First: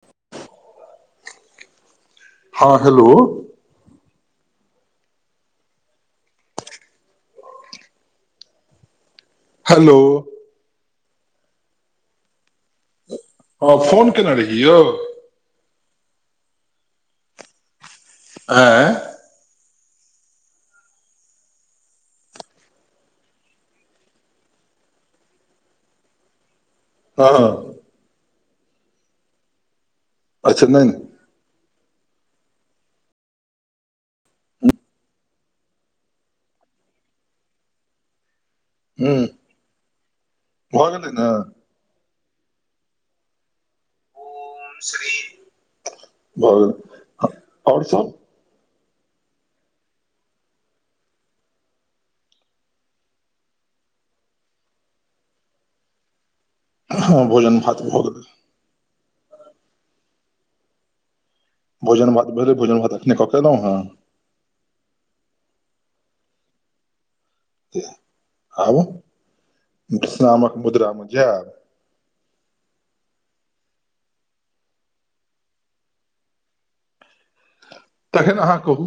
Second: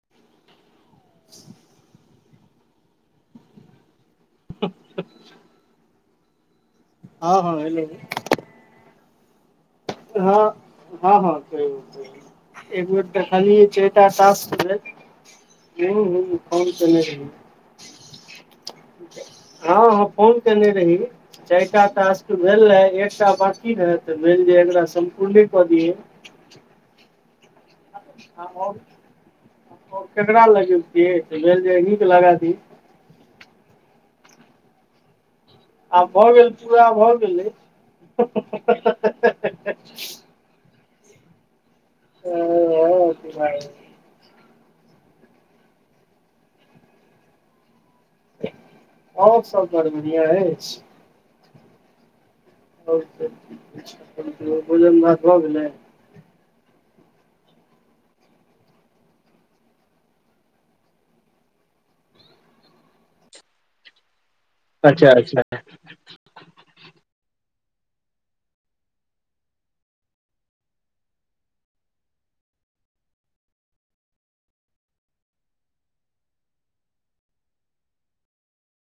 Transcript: [inaudible] हां हेलो। हां-हां hello. Hello हां, हां-हां कहियो। एक बेर देखलिये हँ चाएरटा फोन केने टास्क रही यौ भेल हुं-हुं फोन केने रही। आँ। हां-हां फोन केने रही। चाएरटा टास्क भेल रहै, एकटा बाकी रहै तऽ भेल जे एकरा सम्पूर्णे कऽ दिये। हां-हां। और ककरा अच्छा नहि लगेतिये नहि त भेल जे अहीँ के लगा दी। आब भऽ गेल पुरा भऽ गेलै। हूँ भऽ गेलै ने। ते हां [unintelligible] भऽ गेल और सब और सब बड़ बढ़ियाँ एछ। [unintelligible] भोजन भात भऽ गेलै। हां भोजन भात भऽ गेलै। भोजन-भात भेलै, भोजन-भात अखने कऽ के एलौ हें। अच्छा-अच्छा। ऊंह आब विश्रामक मुद्रा मे जाएब तखैन अहाँ कहु।